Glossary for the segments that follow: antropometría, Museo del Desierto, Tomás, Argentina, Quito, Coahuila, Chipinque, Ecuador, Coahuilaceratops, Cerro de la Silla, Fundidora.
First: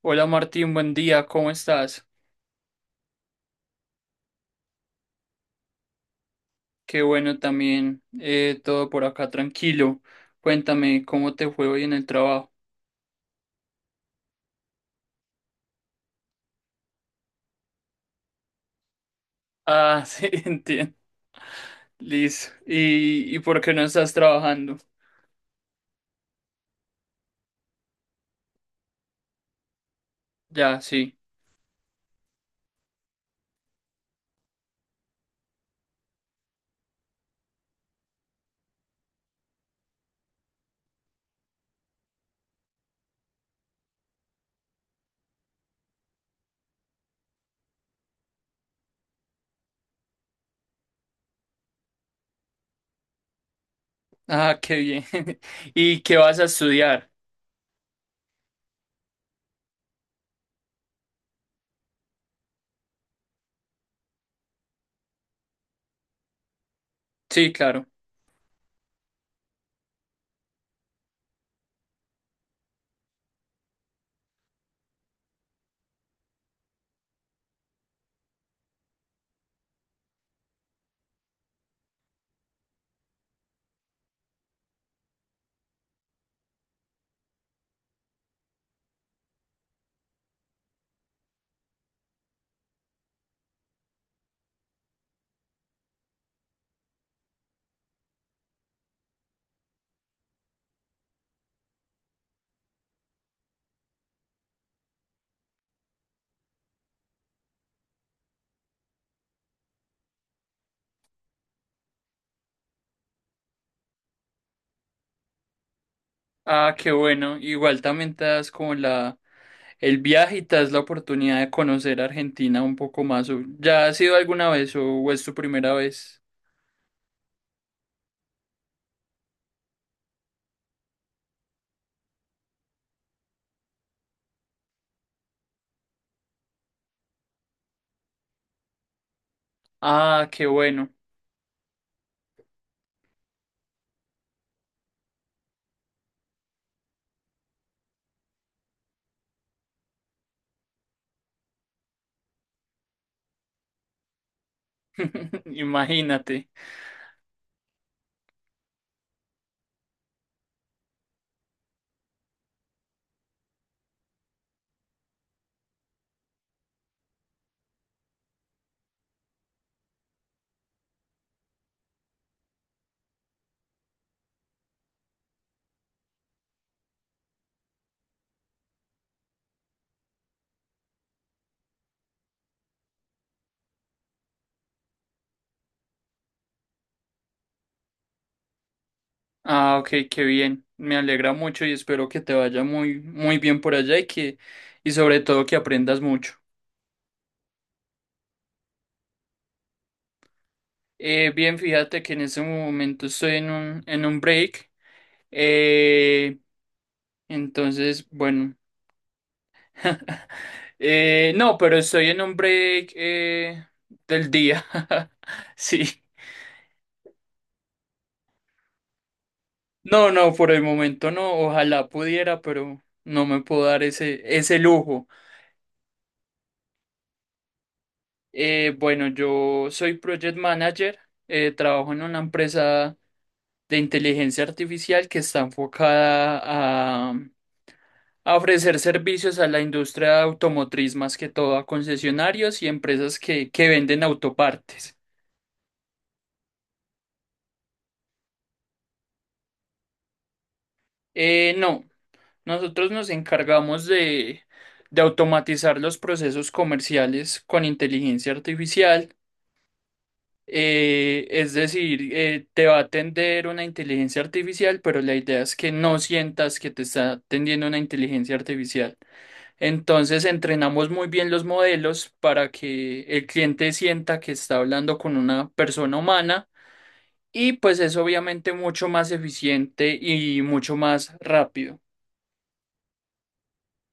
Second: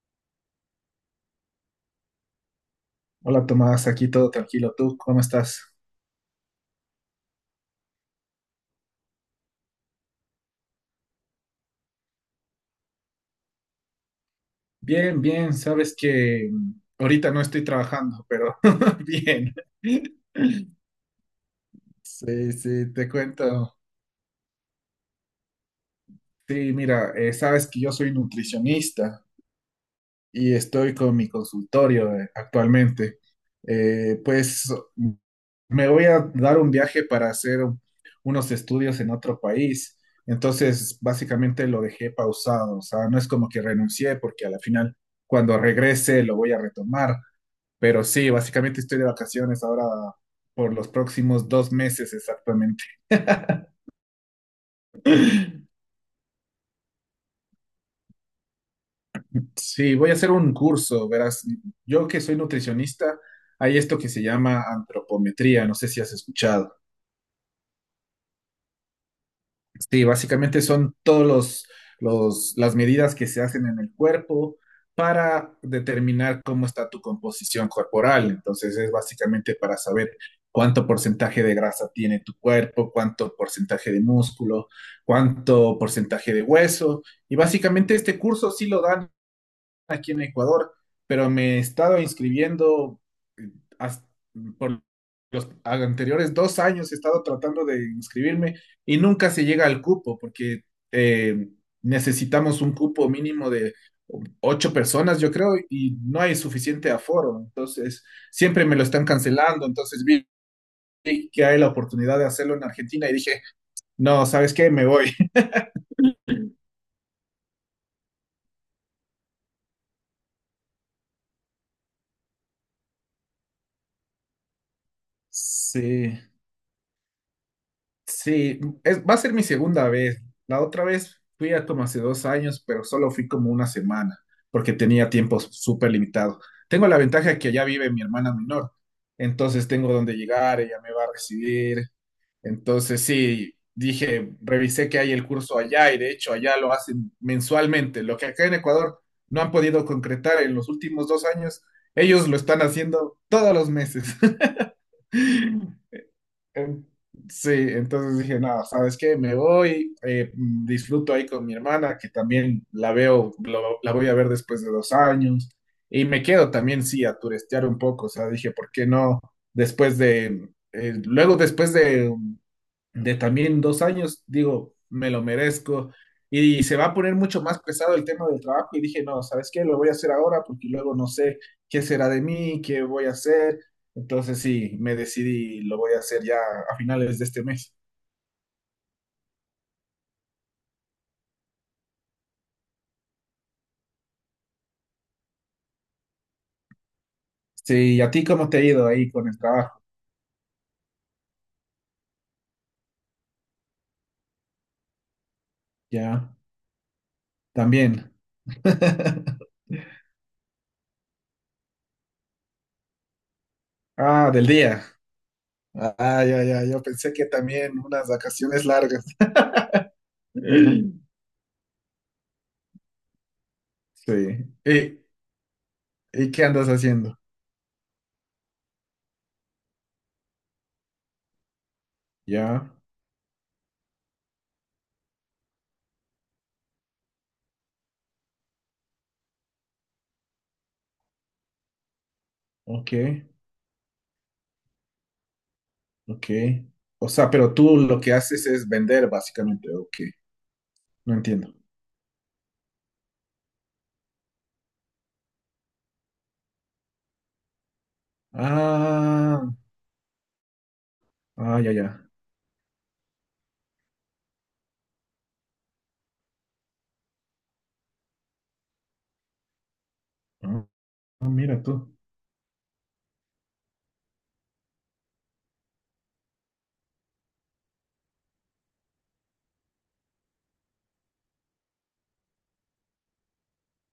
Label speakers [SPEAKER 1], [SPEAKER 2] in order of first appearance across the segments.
[SPEAKER 1] Hola Martín, buen día, ¿cómo estás?
[SPEAKER 2] Hola Tomás, aquí todo tranquilo. ¿Tú cómo estás?
[SPEAKER 1] Qué bueno también, todo por acá tranquilo. Cuéntame, ¿cómo te fue hoy en el trabajo?
[SPEAKER 2] Bien, bien. Sabes que ahorita no estoy trabajando, pero bien.
[SPEAKER 1] Ah, sí, entiendo. Listo.
[SPEAKER 2] Sí, sí, te
[SPEAKER 1] ¿Y por qué
[SPEAKER 2] cuento.
[SPEAKER 1] no estás trabajando?
[SPEAKER 2] Sí, mira, sabes que yo soy nutricionista. Y
[SPEAKER 1] Ya,
[SPEAKER 2] estoy
[SPEAKER 1] sí.
[SPEAKER 2] con mi consultorio actualmente. Pues me voy a dar un viaje para hacer unos estudios en otro país. Entonces, básicamente lo dejé pausado. O sea, no es como que renuncié porque a la final, cuando regrese, lo voy a retomar. Pero sí, básicamente estoy de vacaciones ahora por los próximos 2 meses exactamente.
[SPEAKER 1] Ah, qué bien. ¿Y qué vas a estudiar?
[SPEAKER 2] Sí, voy a hacer un curso, verás. Yo que soy nutricionista, hay esto que se llama antropometría, no sé si has escuchado.
[SPEAKER 1] Sí, claro.
[SPEAKER 2] Sí, básicamente son todos las medidas que se hacen en el cuerpo para determinar cómo está tu composición corporal. Entonces es básicamente para saber cuánto porcentaje de grasa tiene tu cuerpo, cuánto porcentaje de músculo, cuánto porcentaje de hueso. Y básicamente este curso sí lo dan aquí en Ecuador, pero me he estado inscribiendo eh, hasta- por los anteriores 2 años, he estado tratando de inscribirme y nunca se llega al cupo porque eh, necesitamos un cupo mínimo de 8 personas, yo creo, y no hay suficiente aforo. Entonces, siempre me lo están cancelando. Entonces vi que hay la oportunidad de hacerlo en Argentina y dije, no, ¿sabes qué? Me voy.
[SPEAKER 1] Ah, qué bueno. Igual también te das como el viaje y te das la oportunidad de conocer Argentina un poco más. ¿O ¿Ya has ido alguna vez o es tu primera
[SPEAKER 2] Sí.
[SPEAKER 1] vez?
[SPEAKER 2] Sí, es, va a ser mi segunda vez. La otra vez fui a como hace 2 años, pero solo fui como una semana, porque tenía tiempo súper limitado. Tengo la ventaja que allá vive mi hermana menor, entonces tengo donde
[SPEAKER 1] Ah, qué
[SPEAKER 2] llegar, ella
[SPEAKER 1] bueno.
[SPEAKER 2] me va a recibir. Entonces sí, dije, revisé que hay el curso allá y de hecho allá lo hacen mensualmente, lo que acá en Ecuador no han podido concretar en los últimos 2 años, ellos lo están haciendo todos los meses.
[SPEAKER 1] Imagínate.
[SPEAKER 2] Em, Sí, entonces dije, nada, ¿sabes qué? Me voy, disfruto ahí con mi hermana, que también la veo, la voy a ver después de 2 años, y me quedo también, sí, a turistear un poco, o sea, dije, ¿por qué no? Después de, luego después de también 2 años, digo, me lo merezco. Y se va a poner mucho más pesado el tema del trabajo. Y dije, no, ¿sabes qué? Lo voy a hacer ahora porque luego no sé qué será de mí, qué voy a hacer. Entonces sí, me decidí y lo voy a hacer ya a finales de este mes.
[SPEAKER 1] Ah, ok, qué bien. Me alegra mucho y espero que te vaya muy, muy bien por allá y que, y sobre todo que aprendas mucho.
[SPEAKER 2] Sí, ¿y a ti cómo te ha ido ahí con el trabajo?
[SPEAKER 1] Bien, fíjate que en ese momento estoy en un break.
[SPEAKER 2] Ya,
[SPEAKER 1] Eh, entonces,
[SPEAKER 2] también.
[SPEAKER 1] bueno. No, pero estoy en un break, del
[SPEAKER 2] Ah, del
[SPEAKER 1] día.
[SPEAKER 2] día.
[SPEAKER 1] Sí.
[SPEAKER 2] Ah, ya, ya, yo pensé que también unas vacaciones largas.
[SPEAKER 1] No, no, por el momento no. Ojalá pudiera, pero no me puedo dar
[SPEAKER 2] Sí.
[SPEAKER 1] ese
[SPEAKER 2] ¿Y,
[SPEAKER 1] lujo.
[SPEAKER 2] y qué andas haciendo?
[SPEAKER 1] Bueno, yo soy Project Manager, trabajo en una
[SPEAKER 2] Ya,
[SPEAKER 1] empresa de inteligencia artificial que está enfocada a, a ofrecer servicios a la industria automotriz, más que todo a concesionarios y
[SPEAKER 2] ok.
[SPEAKER 1] empresas que venden autopartes.
[SPEAKER 2] Ok. O sea, pero tú lo que haces es vender, básicamente. Ok. No entiendo.
[SPEAKER 1] No, nosotros nos encargamos de automatizar los procesos comerciales con inteligencia artificial.
[SPEAKER 2] Ah,
[SPEAKER 1] Es
[SPEAKER 2] ah, ya, ya.
[SPEAKER 1] decir, te va a atender una inteligencia artificial, pero la idea es que no sientas que te está atendiendo una inteligencia artificial. Entonces,
[SPEAKER 2] Ah,
[SPEAKER 1] entrenamos muy
[SPEAKER 2] ah,
[SPEAKER 1] bien los
[SPEAKER 2] mira tú.
[SPEAKER 1] modelos para que el cliente sienta que está hablando con una persona humana, y pues es obviamente mucho más eficiente y mucho más rápido.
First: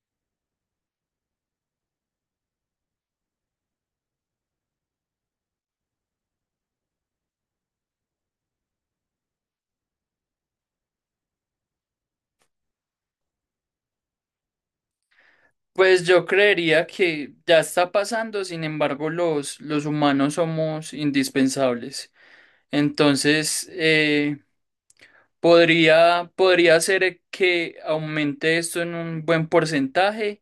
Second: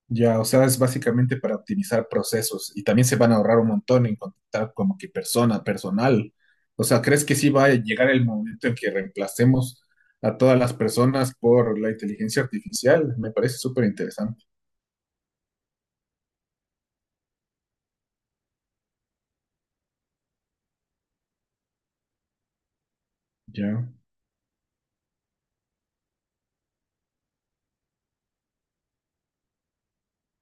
[SPEAKER 2] Ya, o sea, es básicamente para optimizar procesos y también se van a ahorrar un montón en contratar como que personal. O sea, ¿crees que sí va a llegar el momento en que reemplacemos a todas las personas por la inteligencia artificial? Me parece súper interesante.
[SPEAKER 1] Pues yo creería que ya está pasando, sin embargo, los humanos somos indispensables. Entonces,
[SPEAKER 2] Ya,
[SPEAKER 1] podría ser que aumente esto en un buen porcentaje,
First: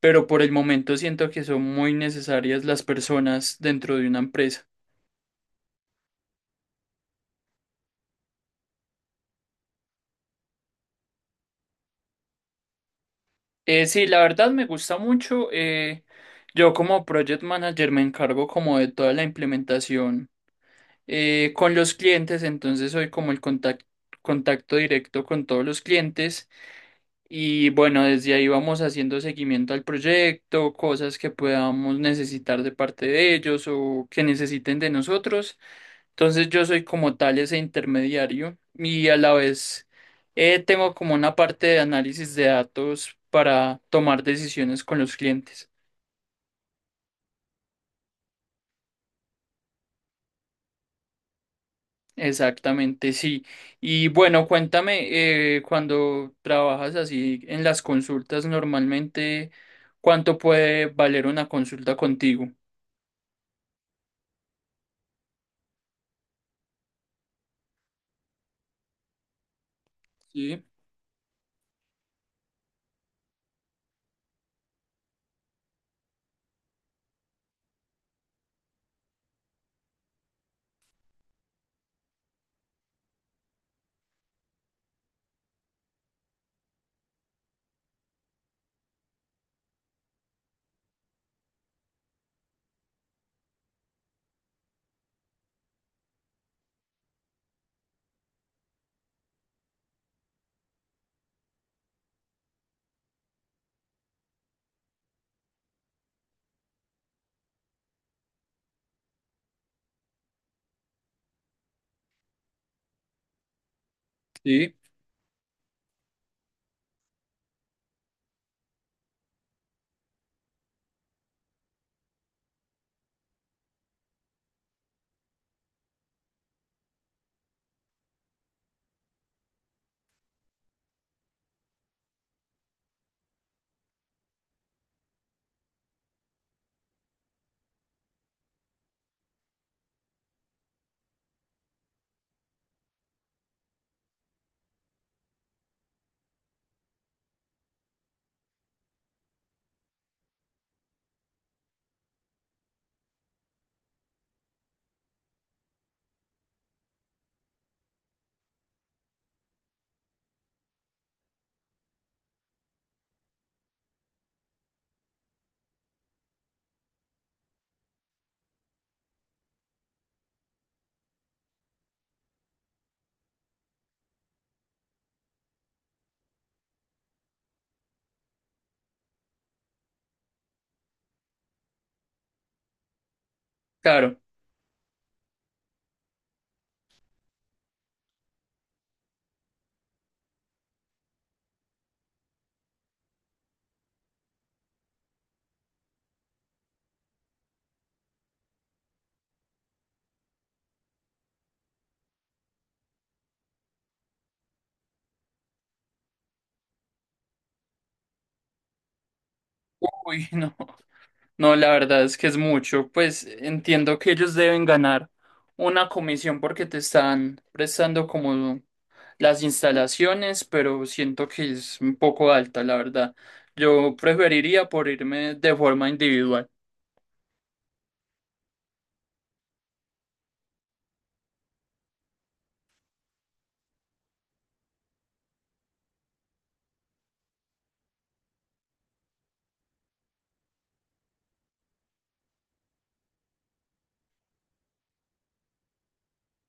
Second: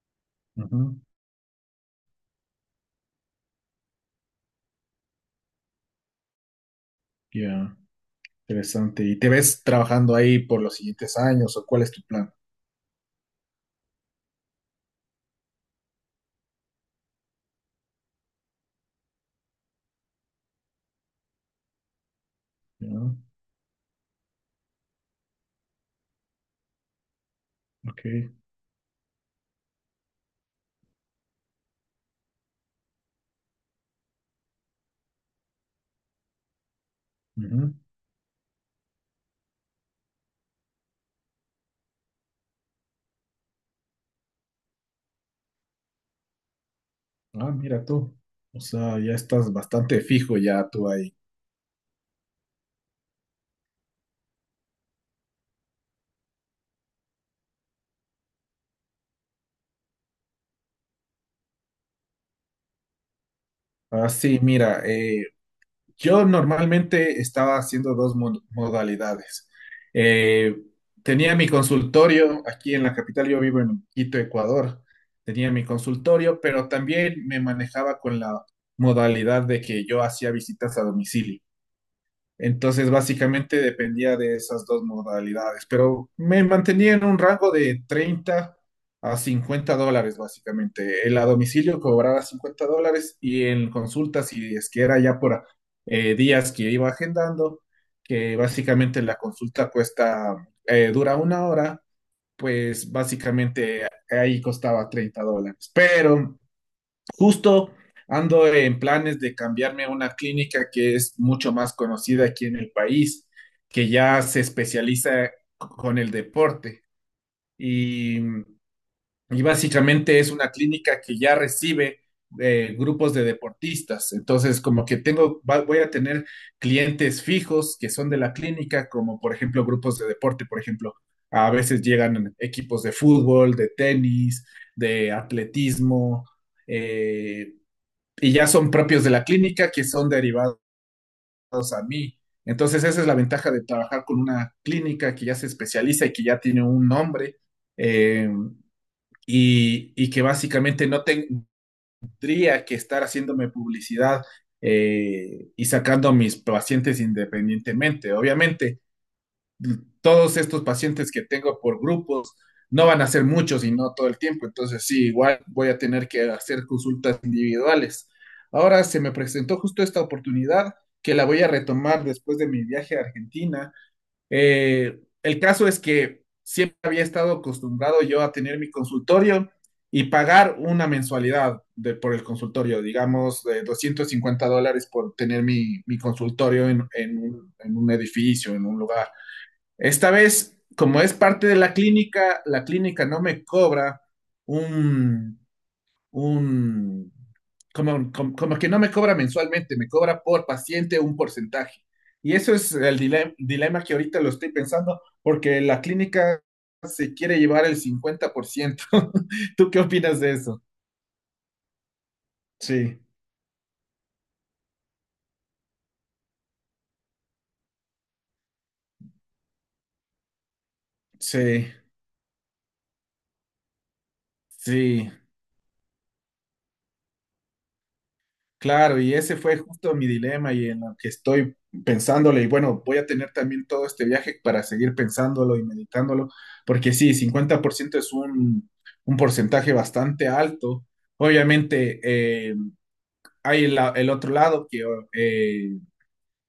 [SPEAKER 1] pero por el momento
[SPEAKER 2] ujú,
[SPEAKER 1] siento que son muy necesarias las personas dentro de una empresa.
[SPEAKER 2] ya, interesante. ¿Y te ves trabajando ahí por los siguientes años o cuál es tu plan?
[SPEAKER 1] Sí, la verdad me gusta mucho. Yo como project manager me encargo como de toda la implementación con los clientes, entonces soy
[SPEAKER 2] Ya.
[SPEAKER 1] como contacto directo con todos los clientes. Y bueno,
[SPEAKER 2] Ok.
[SPEAKER 1] desde ahí vamos haciendo seguimiento al proyecto, cosas que podamos necesitar de parte de ellos o que necesiten de nosotros. Entonces yo soy como tal ese
[SPEAKER 2] Ujú.
[SPEAKER 1] intermediario y a la vez tengo como una parte de análisis de datos para tomar decisiones con los clientes.
[SPEAKER 2] Ah, mira tú. O sea, ya estás bastante fijo ya tú ahí.
[SPEAKER 1] Exactamente, sí. Y bueno, cuéntame, cuando trabajas así en las consultas normalmente, ¿cuánto puede valer una consulta contigo?
[SPEAKER 2] Ah, sí, mira, yo normalmente estaba haciendo dos modalidades. Eh,
[SPEAKER 1] Sí.
[SPEAKER 2] Tenía mi consultorio aquí en la capital, yo vivo en Quito, Ecuador. Tenía mi consultorio, pero también me manejaba con la modalidad de que yo hacía visitas a domicilio. Entonces, básicamente dependía de esas dos modalidades, pero me mantenía en un rango de 30 a 50 dólares, básicamente. El a domicilio cobraba $50 y en consultas si es que era ya por días que iba agendando, que básicamente la consulta cuesta, dura una hora, pues básicamente ahí costaba $30. Pero justo ando en planes de cambiarme a una clínica que es mucho más conocida aquí en el país, que ya se
[SPEAKER 1] Sí.
[SPEAKER 2] especializa con el deporte. Y básicamente es una clínica que ya recibe grupos de deportistas. Entonces, como que tengo, voy a tener clientes fijos que son de la clínica, como por ejemplo grupos de deporte, por ejemplo. A veces llegan equipos de fútbol, de tenis, de atletismo, eh, y ya son propios de la clínica que son derivados a mí. Entonces esa es la ventaja de trabajar con una clínica que ya se especializa y que ya tiene un nombre eh, y, que básicamente no tendría que estar haciéndome publicidad y sacando a mis pacientes independientemente. Obviamente, todos estos pacientes que tengo por grupos no van a ser muchos y no todo el tiempo. Entonces, sí, igual voy a tener que hacer consultas individuales. Ahora se me presentó justo esta oportunidad que la voy a retomar después de mi viaje a Argentina. El caso es que siempre había estado acostumbrado yo a tener mi consultorio y pagar una mensualidad de, por el consultorio, digamos, de
[SPEAKER 1] Claro.
[SPEAKER 2] $250 por tener mi consultorio en un edificio, en un lugar. Esta vez, como es parte de la clínica no me cobra un, un, como que no me cobra mensualmente, me cobra por paciente un porcentaje. Y eso es el dilema, dilema que ahorita lo estoy pensando, porque la clínica se quiere llevar el 50%. ¿Tú qué opinas
[SPEAKER 1] Uy,
[SPEAKER 2] de
[SPEAKER 1] no.
[SPEAKER 2] eso?
[SPEAKER 1] No, la verdad es que es mucho.
[SPEAKER 2] Sí,
[SPEAKER 1] Pues entiendo que ellos deben ganar una comisión porque te están prestando como las instalaciones, pero siento que
[SPEAKER 2] sí,
[SPEAKER 1] es un poco alta, la verdad. Yo preferiría por
[SPEAKER 2] sí.
[SPEAKER 1] irme de forma individual.
[SPEAKER 2] Claro, y ese fue justo mi dilema y en lo que estoy pensándole. Y bueno, voy a tener también todo este viaje para seguir pensándolo y meditándolo, porque sí, 50% es un porcentaje bastante alto. Obviamente, hay el otro lado que eh,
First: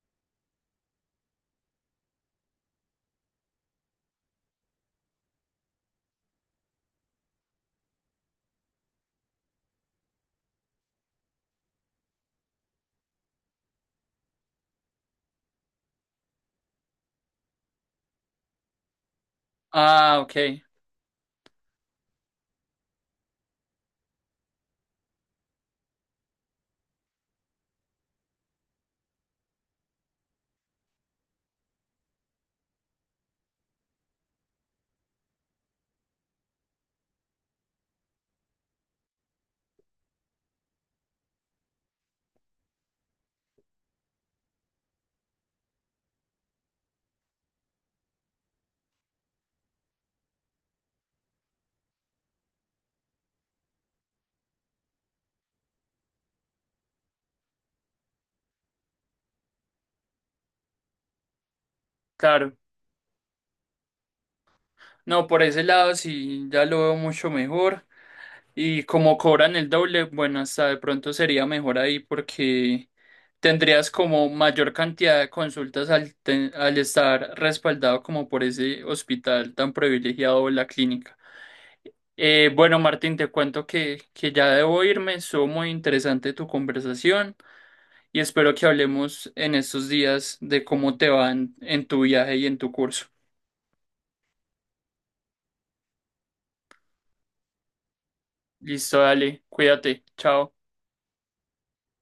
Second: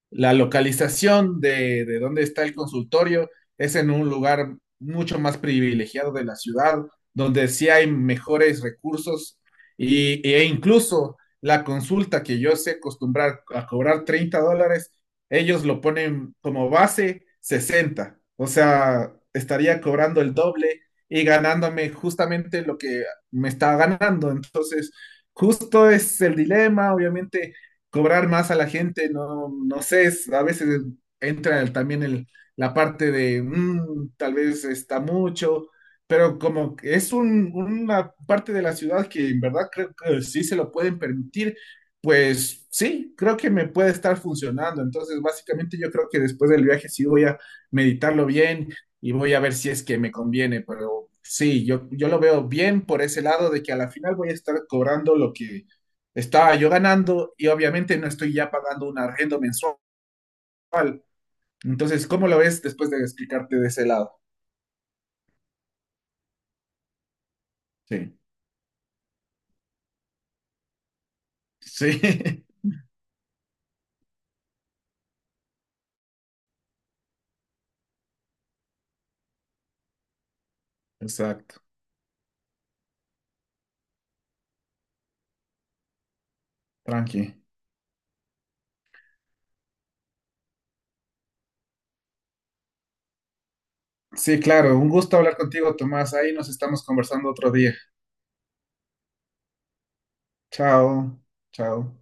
[SPEAKER 2] la localización de dónde está el consultorio es en un lugar mucho más privilegiado de la ciudad, donde sí hay mejores recursos y, e incluso la consulta que yo sé acostumbrar a cobrar $30, ellos lo ponen como base 60. O sea, estaría
[SPEAKER 1] Ah,
[SPEAKER 2] cobrando el
[SPEAKER 1] ok,
[SPEAKER 2] doble y ganándome justamente lo que me estaba ganando. Entonces, justo es el dilema, obviamente cobrar más a la gente, no, no sé, es- a veces entra el- también el, la parte de "Mm, tal vez está mucho, pero como que es un- una parte de la ciudad que en verdad creo que sí se lo pueden permitir, pues sí, creo que me puede estar funcionando. Entonces, básicamente yo creo que después del viaje sí voy a meditarlo bien y voy a ver si es que me conviene, pero sí, yo lo veo bien por ese lado de que a la final voy a estar cobrando lo que estaba yo ganando y obviamente no estoy ya pagando un arriendo mensual. Entonces, ¿cómo lo
[SPEAKER 1] claro.
[SPEAKER 2] ves después de explicarte de ese lado?
[SPEAKER 1] No, por ese lado sí ya lo veo mucho mejor.
[SPEAKER 2] Sí,
[SPEAKER 1] Y como cobran el doble, bueno, hasta de pronto sería mejor ahí
[SPEAKER 2] sí,
[SPEAKER 1] porque tendrías como mayor cantidad de consultas al estar respaldado como por ese hospital tan privilegiado o la clínica.
[SPEAKER 2] exacto,
[SPEAKER 1] Bueno, Martín, te cuento que ya debo irme. Estuvo muy interesante tu
[SPEAKER 2] tranqui.
[SPEAKER 1] conversación y espero que hablemos en estos días de cómo te va en tu viaje y en tu curso.
[SPEAKER 2] Sí, claro, un gusto hablar contigo, Tomás. Ahí nos estamos conversando otro día.
[SPEAKER 1] Listo, dale, cuídate, chao.
[SPEAKER 2] Chao, chao.